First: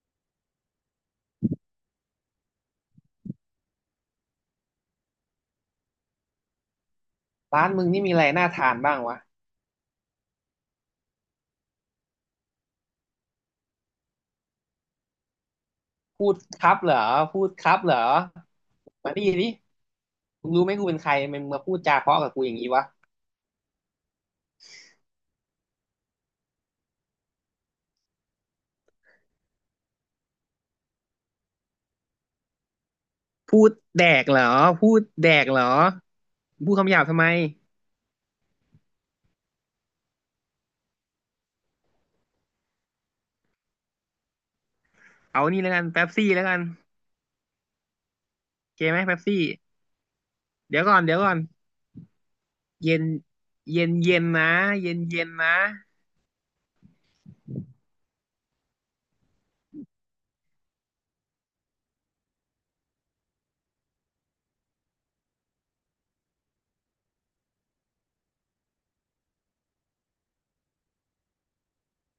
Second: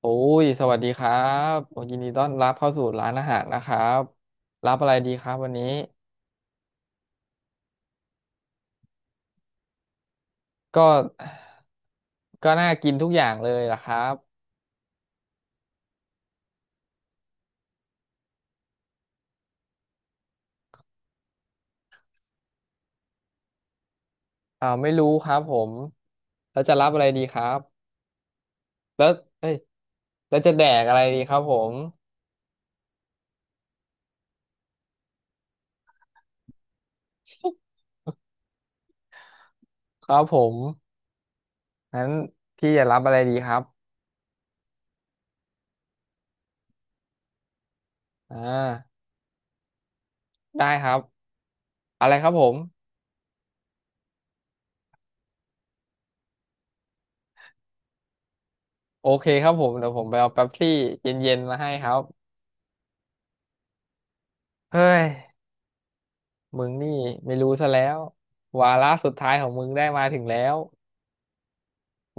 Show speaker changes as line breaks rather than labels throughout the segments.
โอ้ยสวัสดีครับโอ้ยินดีต้อนรับเข้าสู่ร้านอาหารนะครับรับอะไรดีครับวันนี้
ร้านมึงนี่มีอะไรน่าทานบ้างวะ
ก็ก็น่ากินทุกอย่างเลยล่ะครับ
พูดครับเหรอพูดครับเหรอมาดิดิมึงรู้ไหมกูเป็นใครมึงมาพูดจาเพราะกับกูอย่างนี้วะ
ไม่รู้ครับผมแล้วจะรับอะไรดีครับแล้วเอ้ยแล้วจะแดกอะไรดีครับผม
พูดแดกเหรอพูดแดกเหรอพูดคำหยาบทำไม
ครับผมงั้นพี่จะรับอะไรดีครับ
เอานี่แล้วกันเป๊ปซี่แล้วกัน
อ่
โอเคไห
า
มเป๊ปซี่
ได้
เดี๋ยว
ครั
ก่อ
บ
นเดี๋ยวก่อน
อะไรครับผม
เย็นเย็นเย็นนะเย็นเย็นนะ
โอเคครับผมเดี๋ยวผมไปเอาเป๊ปซี่เย็นๆมาให้ครับเฮ้ย มึงนี่ไม่รู้ซะแล้ววาระสุดท้ายของมึงได้มาถึงแล้ว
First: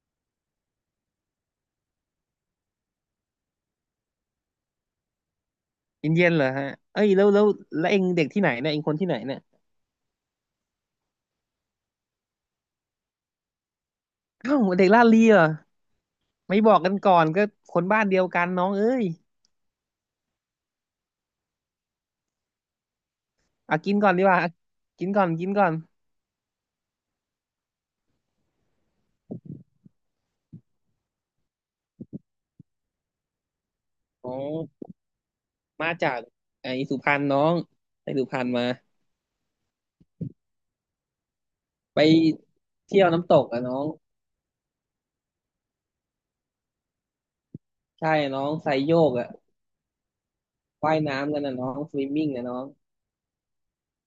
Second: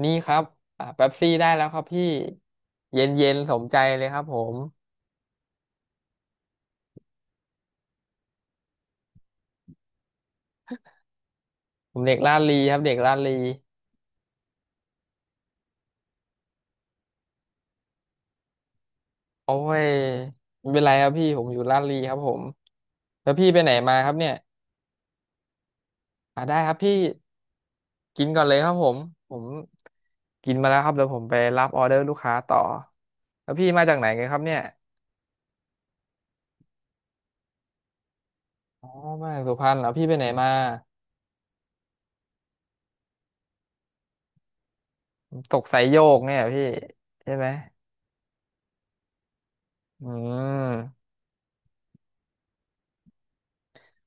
นี่ครับเป๊ปซี่ได้แล้วครับพี่เย็นเย็นสมใจเลยครับผม
เย็นเย็นเหรอฮะเอ้ยแล้วเองเด็กที่ไหนเนี่ยเองคนที่ไหนเนี่ย
ผมเด็กลาดลีครับเด็กลาดลี
อ้าวเด็กลาดเลียเหรอไม่บอกกันก่อนก็คนบ้านเดียวกันน้องเอ้ย
โอ้ยไม่เป็นไรครับพี่ผมอยู่ลาดลีครับผมแล้วพี่ไปไหน
อ่ะกิ
มา
น
ค
ก่อ
รั
น
บ
ดี
เนี่
ก
ย
ว่าอ่ะกินก่อนกินก่อน
ได้ครับพี่กินก่อนเลยครับผมผมกินมาแล้วครับเดี๋ยวผมไปรับออเดอร์ลูกค้าต่อแล้วพี่มาจากไหนกัน
อ๋อ
ครับเนี่ย
มาจากไอ้สุพรรณน้องไปสุพรรณมา
อ๋อมาจากสุพรรณเหรอพี่ไปไหนมา
ไปเที่ยวน้ำตกอะน้อง
ตกสายโยกเนี่ยเหรอพี่ใช่ไหม
ใช่น้องไซโยกอะ
อื
ว่า
ม
ยน้ำกันนะน้องสวิมมิ่งอะน้อง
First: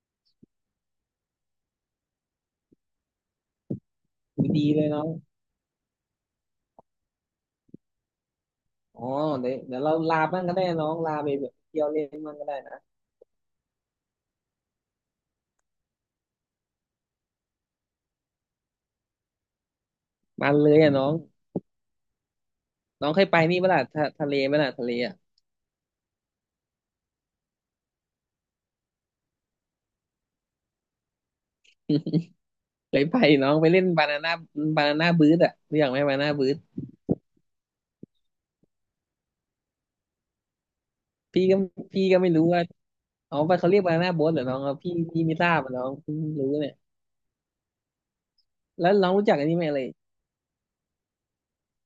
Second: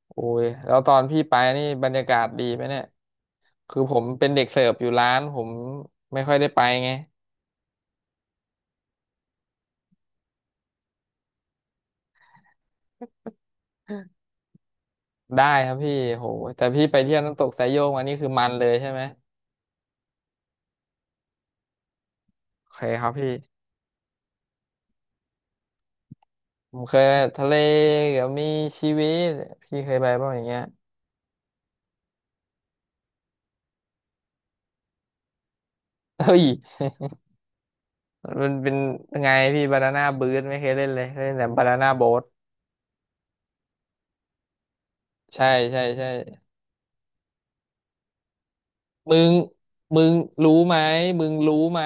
โอ้ยแล้วตอนพี่ไปนี่บรรยากาศดีไหมเนี่ยคือผมเป็นเด็กเสิ
ดี
ร์ฟ
เล
อ
ย
ยู่
น้อ
ร้า
ง
นผมไม่ค่อยได้ไปไง
อ๋อเดี๋ยวเดี๋ยวเราลาบ้างก็ได้น้องลาไปแบบเที่ยวเล่นบ้างก็ได้นะ
ได้ครับพี่โหแต่พี่ไปเที่ยวน้ำตกสายโยกมานี่คือมันเลยใช่ไหม
มาเลยอะน้อง
โอเคค
น้
รั
อ
บ
งเคย
พี่
ไปนี่ปะล่ะทะเลปะล่ะทะเลอะ
ผมเคยทะเลกับมีชีวิตพี่เคยไปบ้างอย่างเงี้ย
เคยไปน้องไปเล่นบานาน่าบานาน่าบูทอะรู้จักไหมบานาน่า
เฮ้ย
บูท
มันเป็นไงพี่บานาน่าบ๊ทไม่เคยเล่นเลยเคยเล่น
พี่
แต่
ก็
บานาน่า
พี่
โบ๊
ก็
ท
ไม่รู้ว่า อ๋อไปเขาเรียกบานาน่าโบ๊ทเหรอน้องครับพี่พี่ไม่
ใช่
ทราบอะ
ใช่
น้อง
ใช่
เพิ่งรู้เนี่ยแล้วน้อง
มึ
รู้
ง
จักอันนี้ไหมเลย
มึงรู้ไหมมึงรู้ไหม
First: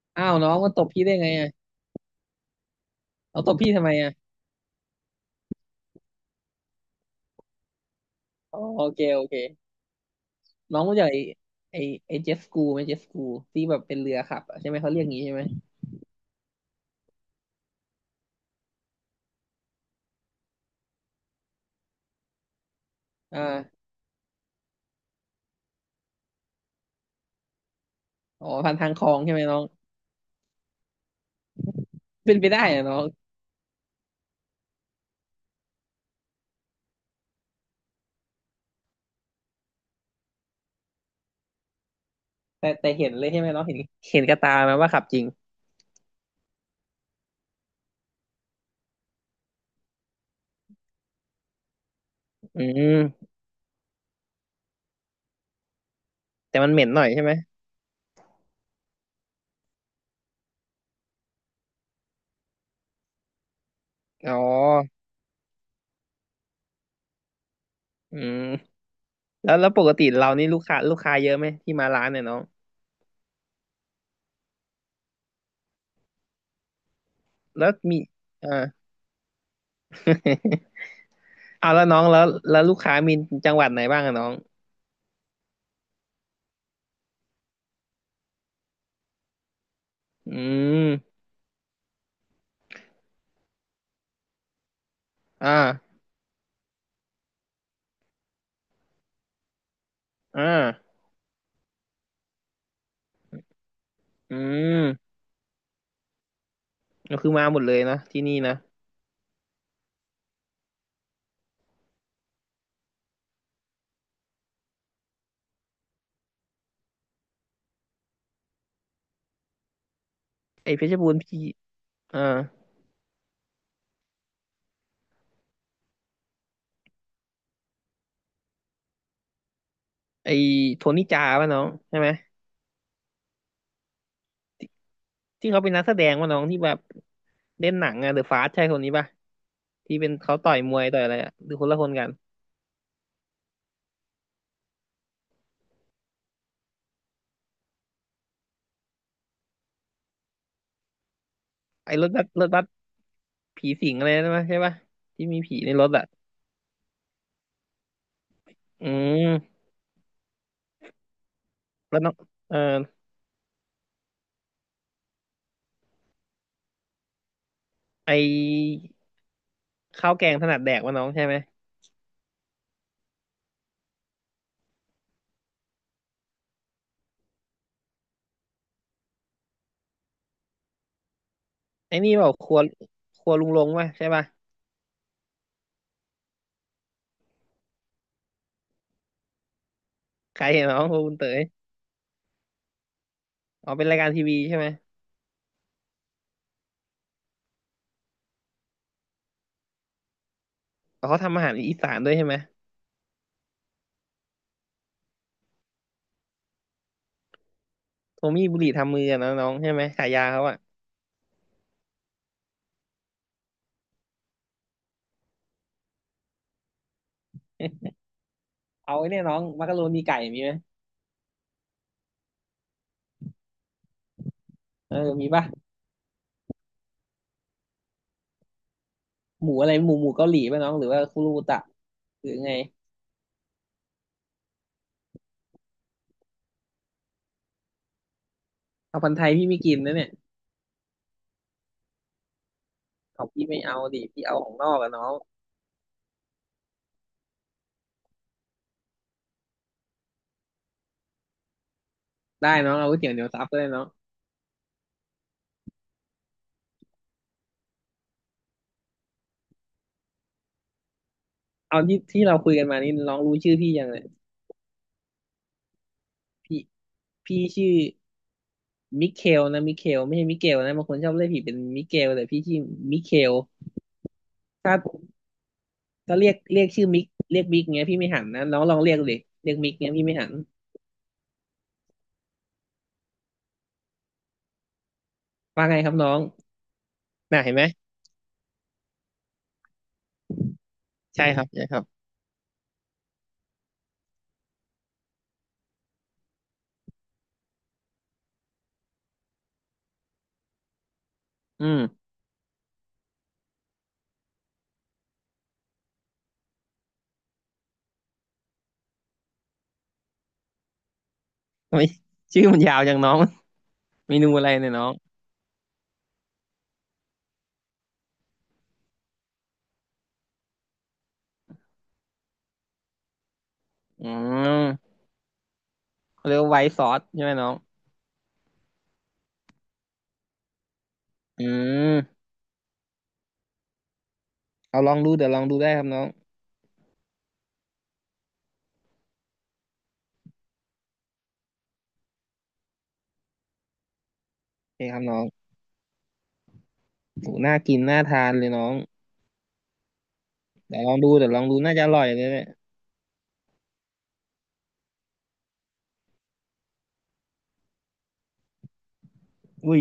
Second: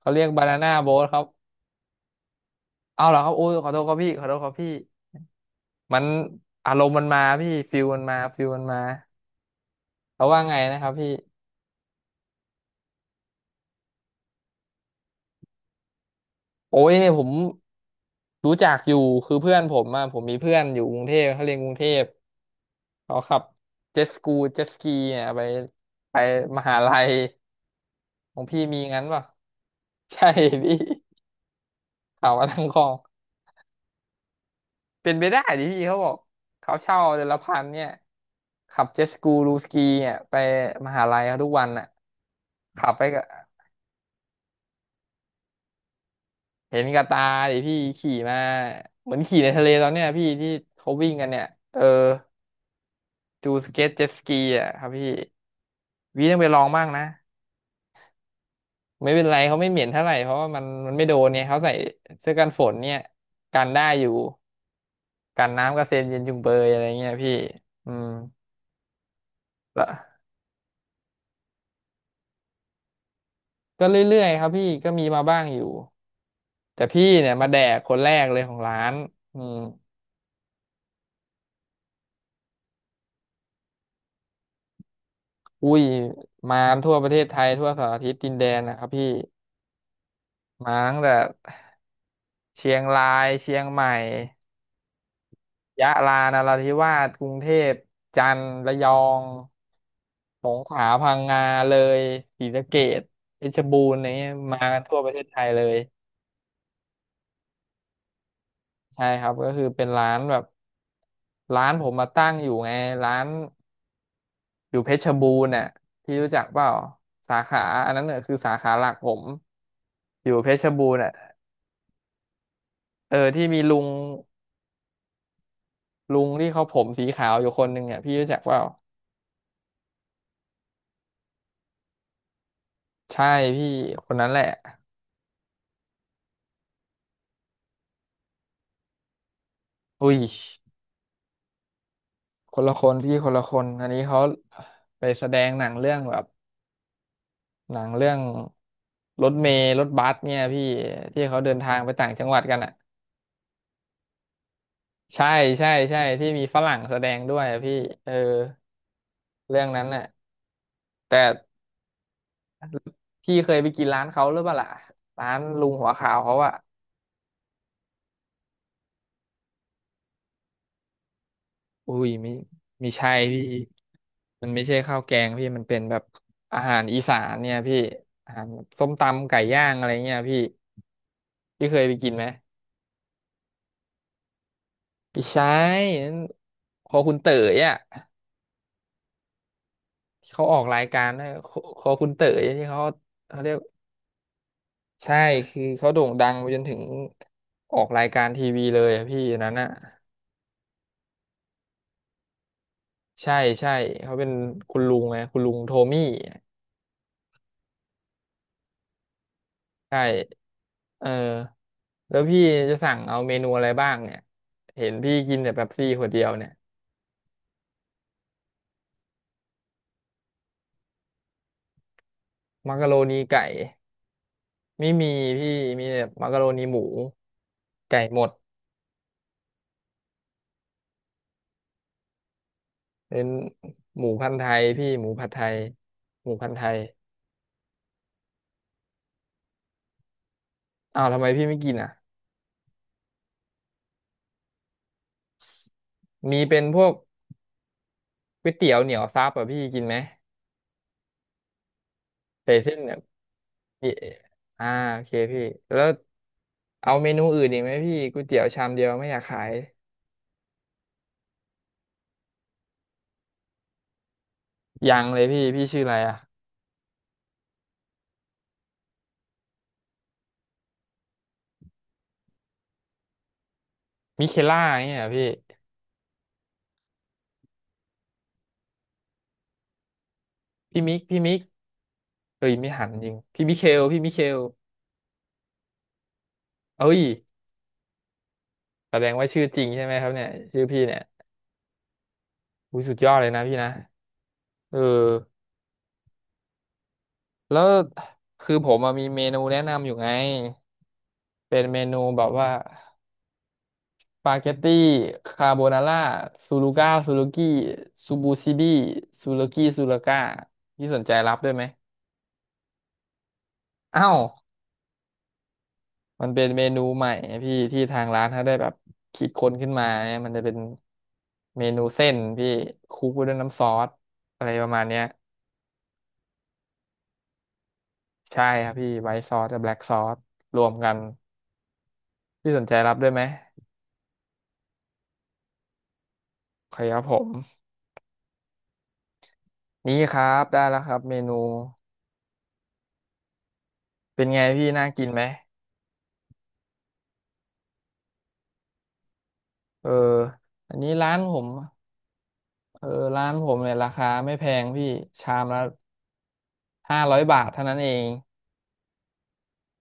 เขาเรีย
อ้า
ก
ว
บา
น้อ
นา
ง
น่า
มาตบ
โบ๊
พี่
ท
ได้
ครับ
ไงอ่ะ
เอาเหรอครับ
เอา
โอ้
ต
ย
บ
ขอ
พี่
โท
ทำ
ษค
ไม
รับพี่
อ่ะ
ขอโทษครับพี่มันอารมณ์มันมาพี่ฟิลมันมาฟิล
อ๋
มั
อ
นมา
โอเคโอเค
แล้วว่าไง
น้
นะ
อง
ครับ
รู้จั
พี่
กไอ้ไอ้เจฟกูไหมเจฟกูที่แบบเป็นเรือขับอะใช่ไหมเขาเรียกงี้ใช่ไหม
โอ้ยเนี่ยผมรู้จักอยู่คือเพื่อนผมอะผมมีเพื่อนอยู่กรุงเทพเขาเรียนกรุงเทพเขา
อ
ขับ
่า
เจ็ตสกีเนี่ยไปมหาลัยของ
อ๋อ
พี่
ผ่าน
มี
ทางค
งั้น
ลอง
ป่ะ
ใช่ไหมน้อง
ใช่พี่ เขา
เป็นไป
มา
ได้
ทั้งก
อะ
อง
น้อง
เป็นไปได้ดิพี่เขาบอกเขาเช่าเดือนละพันเนี่ยขับเจ็ตสกูรูสกีเนี่ยไปมหาลัยเขาทุกวันอ่ะ
แต่
ขั
แต่
บไป
เห็น
กับ
เลยใช่ไหมน้องเห็นเห็นกระตาไหมว่าขับจริง
เห็นกับตาดิพี่ขี่มาเหมือนขี่ในทะเลตอนเนี้ยพี่ที่เขาวิ่งกันเนี่ยเออ
อืม
ดูสเก็ตเจ็ตสกีอ่ะครับพี่วีต้องไปล
แต่
อง
มันเห
บ้า
ม็
ง
นห
นะ
น่อยใช่ไหม
ไม่เป็นไรเขาไม่เหม็นเท่าไหร่เพราะว่ามันไม่โดนเนี่ยเขาใส่เสื้อกันฝนเนี่ยกันได้อยู่
อ๋อ
กันน้ำกระเซ็นเย็นจุงเบยอะไรเงี้ยพี่อืม
อืมแล้วป
แล้ว
กติเรานี่ลูกค้าเยอะไหมที่มาร้านเนี่ยน้อง
ก็เรื่อยๆครับพี่ก็มีมาบ้างอยู่แต่พี่เนี่ยมาแด
แล้ว
กค
มี
นแรกเลยของ
อ่า
ร้านอืม
เอาแล้วน้องแล้วลูกค้ามีจังหวัดไหนบ้างอะน้อง
อุ้ยมาทั่วประเทศไทยทั่วสารทิศดินแดนนะครับพี่
อื
มาตั้งแต่
ม
เชียงรายเชียงใหม่
อ่า
ยะลานราธิวาสกรุงเทพจันทร์ระยอง
อ่า
สงขลาพังงาเลยศรีสะเกษเพชรบูรณ์อะไรเงี้ย
อื
มากันทั่วป
ม
ระเทศไทยเลย
ก็คือมาหมดเลยนะที่นี่นะ
ใช่ครับก็คือเป็นร้านแบบร้านผมมาตั้งอยู่ไงร้านอยู่เพชรบูรณ์น่ะพี่รู้จักเปล่าสาขาอันนั้นเนี่ยคือสาขาหลักผมอยู่เพชร
ไอ้เพ
บู
ช
ร
ร
ณ์
บู
น่ะ
รณ์พี่อ่า
เออที่มีลุงที่เขาผมสีขาวอยู่คนหนึ่งอ่ะพี่รู้จักเปล่า
ไอ้โทนี่จาป่ะน้องใช่ไหม
ใช่พี่คนนั้นแหละ
ที่เขาเป็นนักแสดงป่ะน้องที่แบบเล่นหนังอะเดอะฟาสใช่คนนี้ป่ะที่เป็น
อุ้ย
เขาต่อยมวยต่อยอะไรอะหรือคนละคนกัน
คนละคนพี่คนละคนอันนี้เขาไปแสดงหนังเรื่องแบบหนังเรื่องรถเมล์รถบัสเนี่ยพี่ที่เขาเดินทางไป
ไอ้ร
ต่า
ถ
ง
บั
จั
ส
งหวัด
รถ
กัน
บัส
อ่ะ
ผีสิงอะไรนะใช่ป่ะที่
ใช่
มีผี
ใช่
ในรถ
ใช่
อะ
ที่มีฝรั่งแสดงด้วยอะพี่เออ
อืม
เรื่องนั้นน่ะแต่
แล้วน้องเออ
พี่เคยไปกินร้านเขาหรือเปล่าล่ะร้านลุงหัวขาวเขาอ่ะ
ไอ้ข้าวแกงถนัดแดกป่ะน้องใช่ไหม
อุ้ยไม่ใช่พี่มันไม่ใช่ข้าวแกงพี่มันเป็นแบบอาหารอีสานเนี่ยพี่อาหารแบบส้มตำไก่ย่างอะไรเงี้ยพี่พี่เคยไป
ไอ้
กิ
นี่
นไหม
บอกครัวครัวลุงลงป่ะใช่ป่ะ
ไม่ใช่นันคอคุณเต๋ยอ่ะที่
ใค
เขา
ร
ออ
เห็
ก
นน้
รา
อ
ย
งครั
กา
ว
ร
คุณ
นะ
เต๋ย
คอคุณเต๋ยที่เขาเขาเรียก
อ๋อเป็นรายการทีวีใช่ไหม
ใช่คือเขาโด่งดังไปจนถึงออกรายการทีวีเลยอะพี่อันนั้นอ่ะ
อ๋อเขาทำอาหารอีสานด้วยใช่ไหม
ใช่ใช่เขาเป็นคุณลุงไงคุณลุงโทมี่
โทมี่บุหรี่ทำมืออะนะน้องใช่ไหม
ใช
ฉายาเขา
่
อะ
เออ แล้วพี่จะสั่งเอาเมนูอะไรบ้างเนี่ย เห็นพี่กินแต่เป๊ปซี่ขวดเดียวเนี่ย
เอาไอ้เนี่ยน้องมักกะโรนีไก่มีไหม
มักกะโรนีไก่ไม่
เออ
มี
มีป่ะ
พี่ มีแต่มักกะโรนีหมู ไก่หมด
หมูอะไรหมูหมูเกาหลีป่ะน้องหรือว่าคุรูตะหรือไง
เป็นหมูพันธุ์ไทยพี่หมูผัดไทยหมูพันธุ์ไทย
เอาพันธุ์ไทยพี่ไม่กินนะเนี่ย
อ้าวทำไมพี่ไม่กินอ่ะ
ของพี่ไม่เอาดิพี่เอาของนอกอะน้อง
มีเป็นพวกก๋วยเตี๋ยวเหนียวซับอ่ะพี่กินไหม
ได้
ใส่
น้อ
เส้
ง
น
เอา
เนี่ย
ก๋วยเตี๋ยวเหนียวซับก็ได้น้อง
พี่อ่าโอเคพี่แล้วเอาเมนูอื่นอีกไหมพี่ก๋วยเตี๋ยวชามเดียวไม่อยากขาย
เอาที่ที่เราคุยกันมานี่น้องรู้ชื่อพี่ยังเนี่ย
ยังเลยพี่พี่ชื่ออะไรอ่ะ
พี่พี่ชื่อ มิเคลนะมิเคลไม่ใช่มิเกลนะบางคนชอบเรียกผิดเป็นมิเกลแต่พี่ชื่อมิเคล
มิเคล่า
ถ้า
อย่างเงี้ยเหรอพี่
ถ้าเรียกชื่อมิกเรียกมิกเงี้ยพี่ไม่หันนะน้องลองเรียกดิเรียกมิกเงี้ยพี่ไม่หัน
พี่มิกพี่มิกเอ้ยไม่หันจริงพี่มิเคลพี่มิเคล
ว่าไงครับน้อง
เอ้ย
น่ะเห็นไหม
แสดงว่าชื่อจริงใช่ไหมครับเนี่ยชื่อพี่เนี่ย
ใช่ครับใช่ครับ
อุ้ยสุดยอดเลยนะพี่นะเออ แล้วคือผมอะมีเมนูแนะนำอยู่ไงเป็น
อื
เมนู
ม
แบบว่าสปาเกตตี้คาโบนาร่าซูลูก้าซูลูกี้ซูบูซิดี้ซูลูกี้ซูลูก้าพี่สนใจรับด้วยไหม
ทำไมชื่อมันยาวจังน้อง
เอ้า
เม
ว
นูอะไรเนี่ยน้อง
มันเป็นเมนูใหม่พี่ที่ทางร้านเขาได้แบบคิดค้นขึ้นมาเนี่ยมันจะเป็นเมนูเส้นพี่คลุกไว้ด้วยน้ำซอส
อื
อะไรประมาณ
ม
เนี้ย
เขาเรียกว่าไวท์ซอสใช่ไหมน้อง
ใช่ครับพี่ไวท์ซอสกับแบล็กซอสรวมกัน
อืม
พี่สนใจรับด้วยไหม
เอาลองดูเดี๋ยวลองดูได้ครับน้อง
โอเคครับผม นี่ครับได้แล้วครับเมนูเป็นไงพี่
โอเค
น่า
ครับ
กิน
น้อ
ไหม
งโหน่ากินน่าทานเลยน้อง
เอออัน
เดี๋ยว
นี้
ลองดู
ร้าน
เดี๋ย
ผ
วลอง
ม
ดูน่าจะอร่อยเลยเนี่ย
เออร้านผมเนี่ยราคาไม่แพงพี่ชามละห้าร้อยบาทเท่านั้นเอง
อุ้ย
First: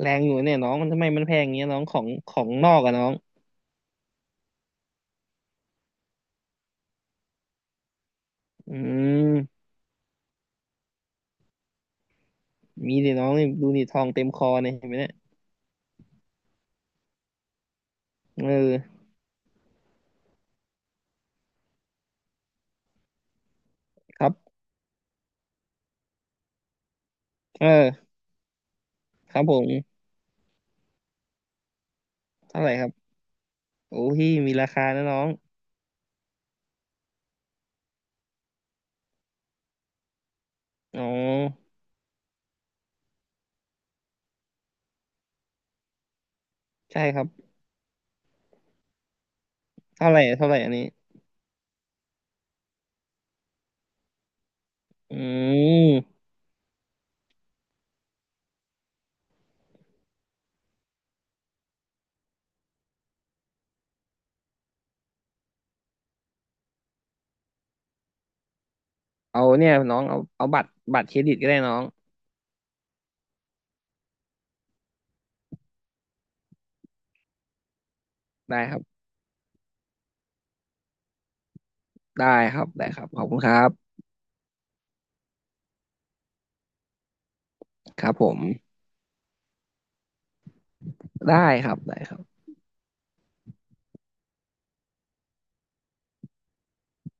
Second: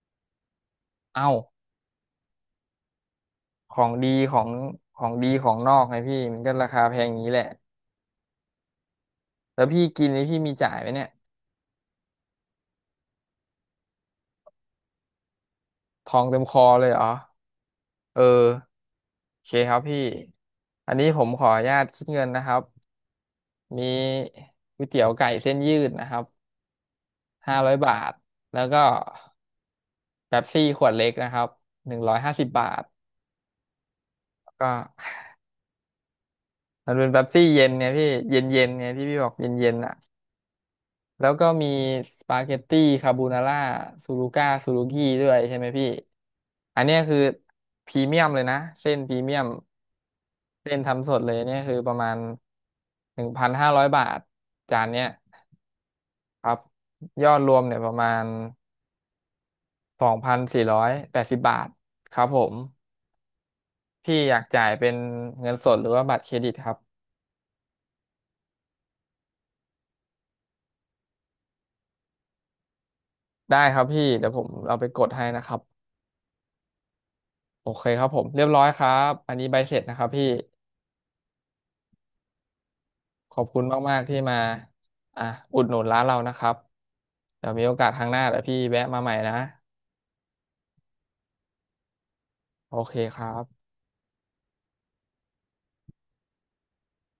แรงอยู่เนี่ยน้องมันทำไมมัน
เอ้า
แพงอย่างเงี้ยน้องของนอกอะน้อง
ของดีของของดีของนอกไงพี่มันก็ราคาแพงอย่างนี้แหละ
อื
แล้
ม
วพี่กินนี่พี่มีจ่ายไหมเนี่ย
มีดิน้องนี่ดูดิทองเต็มคอเนี่ยเห็นไหมเนี่ย
ทองเต็มคอเลยเหรอเอ
เออ
อโอเคครับพี่อันนี้ผมขออนุญาตคิดเงินนะครับมี
ครับ
ก๋วยเตี๋ยวไก่เส้นยืดนะครับห้า
เ
ร้อยบา
ออ
ทแล้วก็
ครับผม
เป๊ปซี่ขวดเล็กนะครับหนึ่งร้อยห้าสิบ
เท่า
บา
ไหร่
ท
ครับโอ้พี่
แล้
มี
วก็
ราคานะน้อง
มันเป็นเป๊ปซี่เย็นไงพี่เย็นเย็นไงที่พี่บอกเย็นเย็นอ่ะ
อ๋อ
แล้วก็มีสปาเกตตี้คาโบนาร่าซูรุก้าซูรุกี้ด้วยใช่ไหมพี่ อันเนี้ย
ใช่
คื
ค
อ
รับ
พรีเมียมเลยนะเส้นพรีเมียม
เท่าไหร่เท่าไหร่อัน
เส้น
นี้
ทำสดเลยเนี่ยคือประมาณ1,500 บาทจานเนี้ย
อืม
ครับยอดรวมเนี่ยประมาณ2,480 บาทครับผมพี่อยากจ่ายเป็นเงินสดหรือว่าบัตรเครดิตครับ
เอาเนี่ยน้องเอาเอาบัตรเครดิตก็ได้น้อง
ได้ครับพี่เดี๋ยวผมเอาไปกดให้นะครับโอเคครับผมเรียบ
ได้
ร้อย
ค
ค
รั
รั
บ
บอันนี้ใบเสร็จนะครับพี่
ได้ครับได้ครับขอบ
ข
คุ
อ
ณ
บ
ครั
คุณ
บ
มากๆที่มาอ่ะอุดหนุนร้านเรานะครับเดี๋ยวมีโอกาสค
ค
รั้ง
รั
ห
บ
น้า
ผ
เดี๋ย
ม
วพี่แวะมาใหม่นะ
ได้ครับได้ครับ
โอเคครับ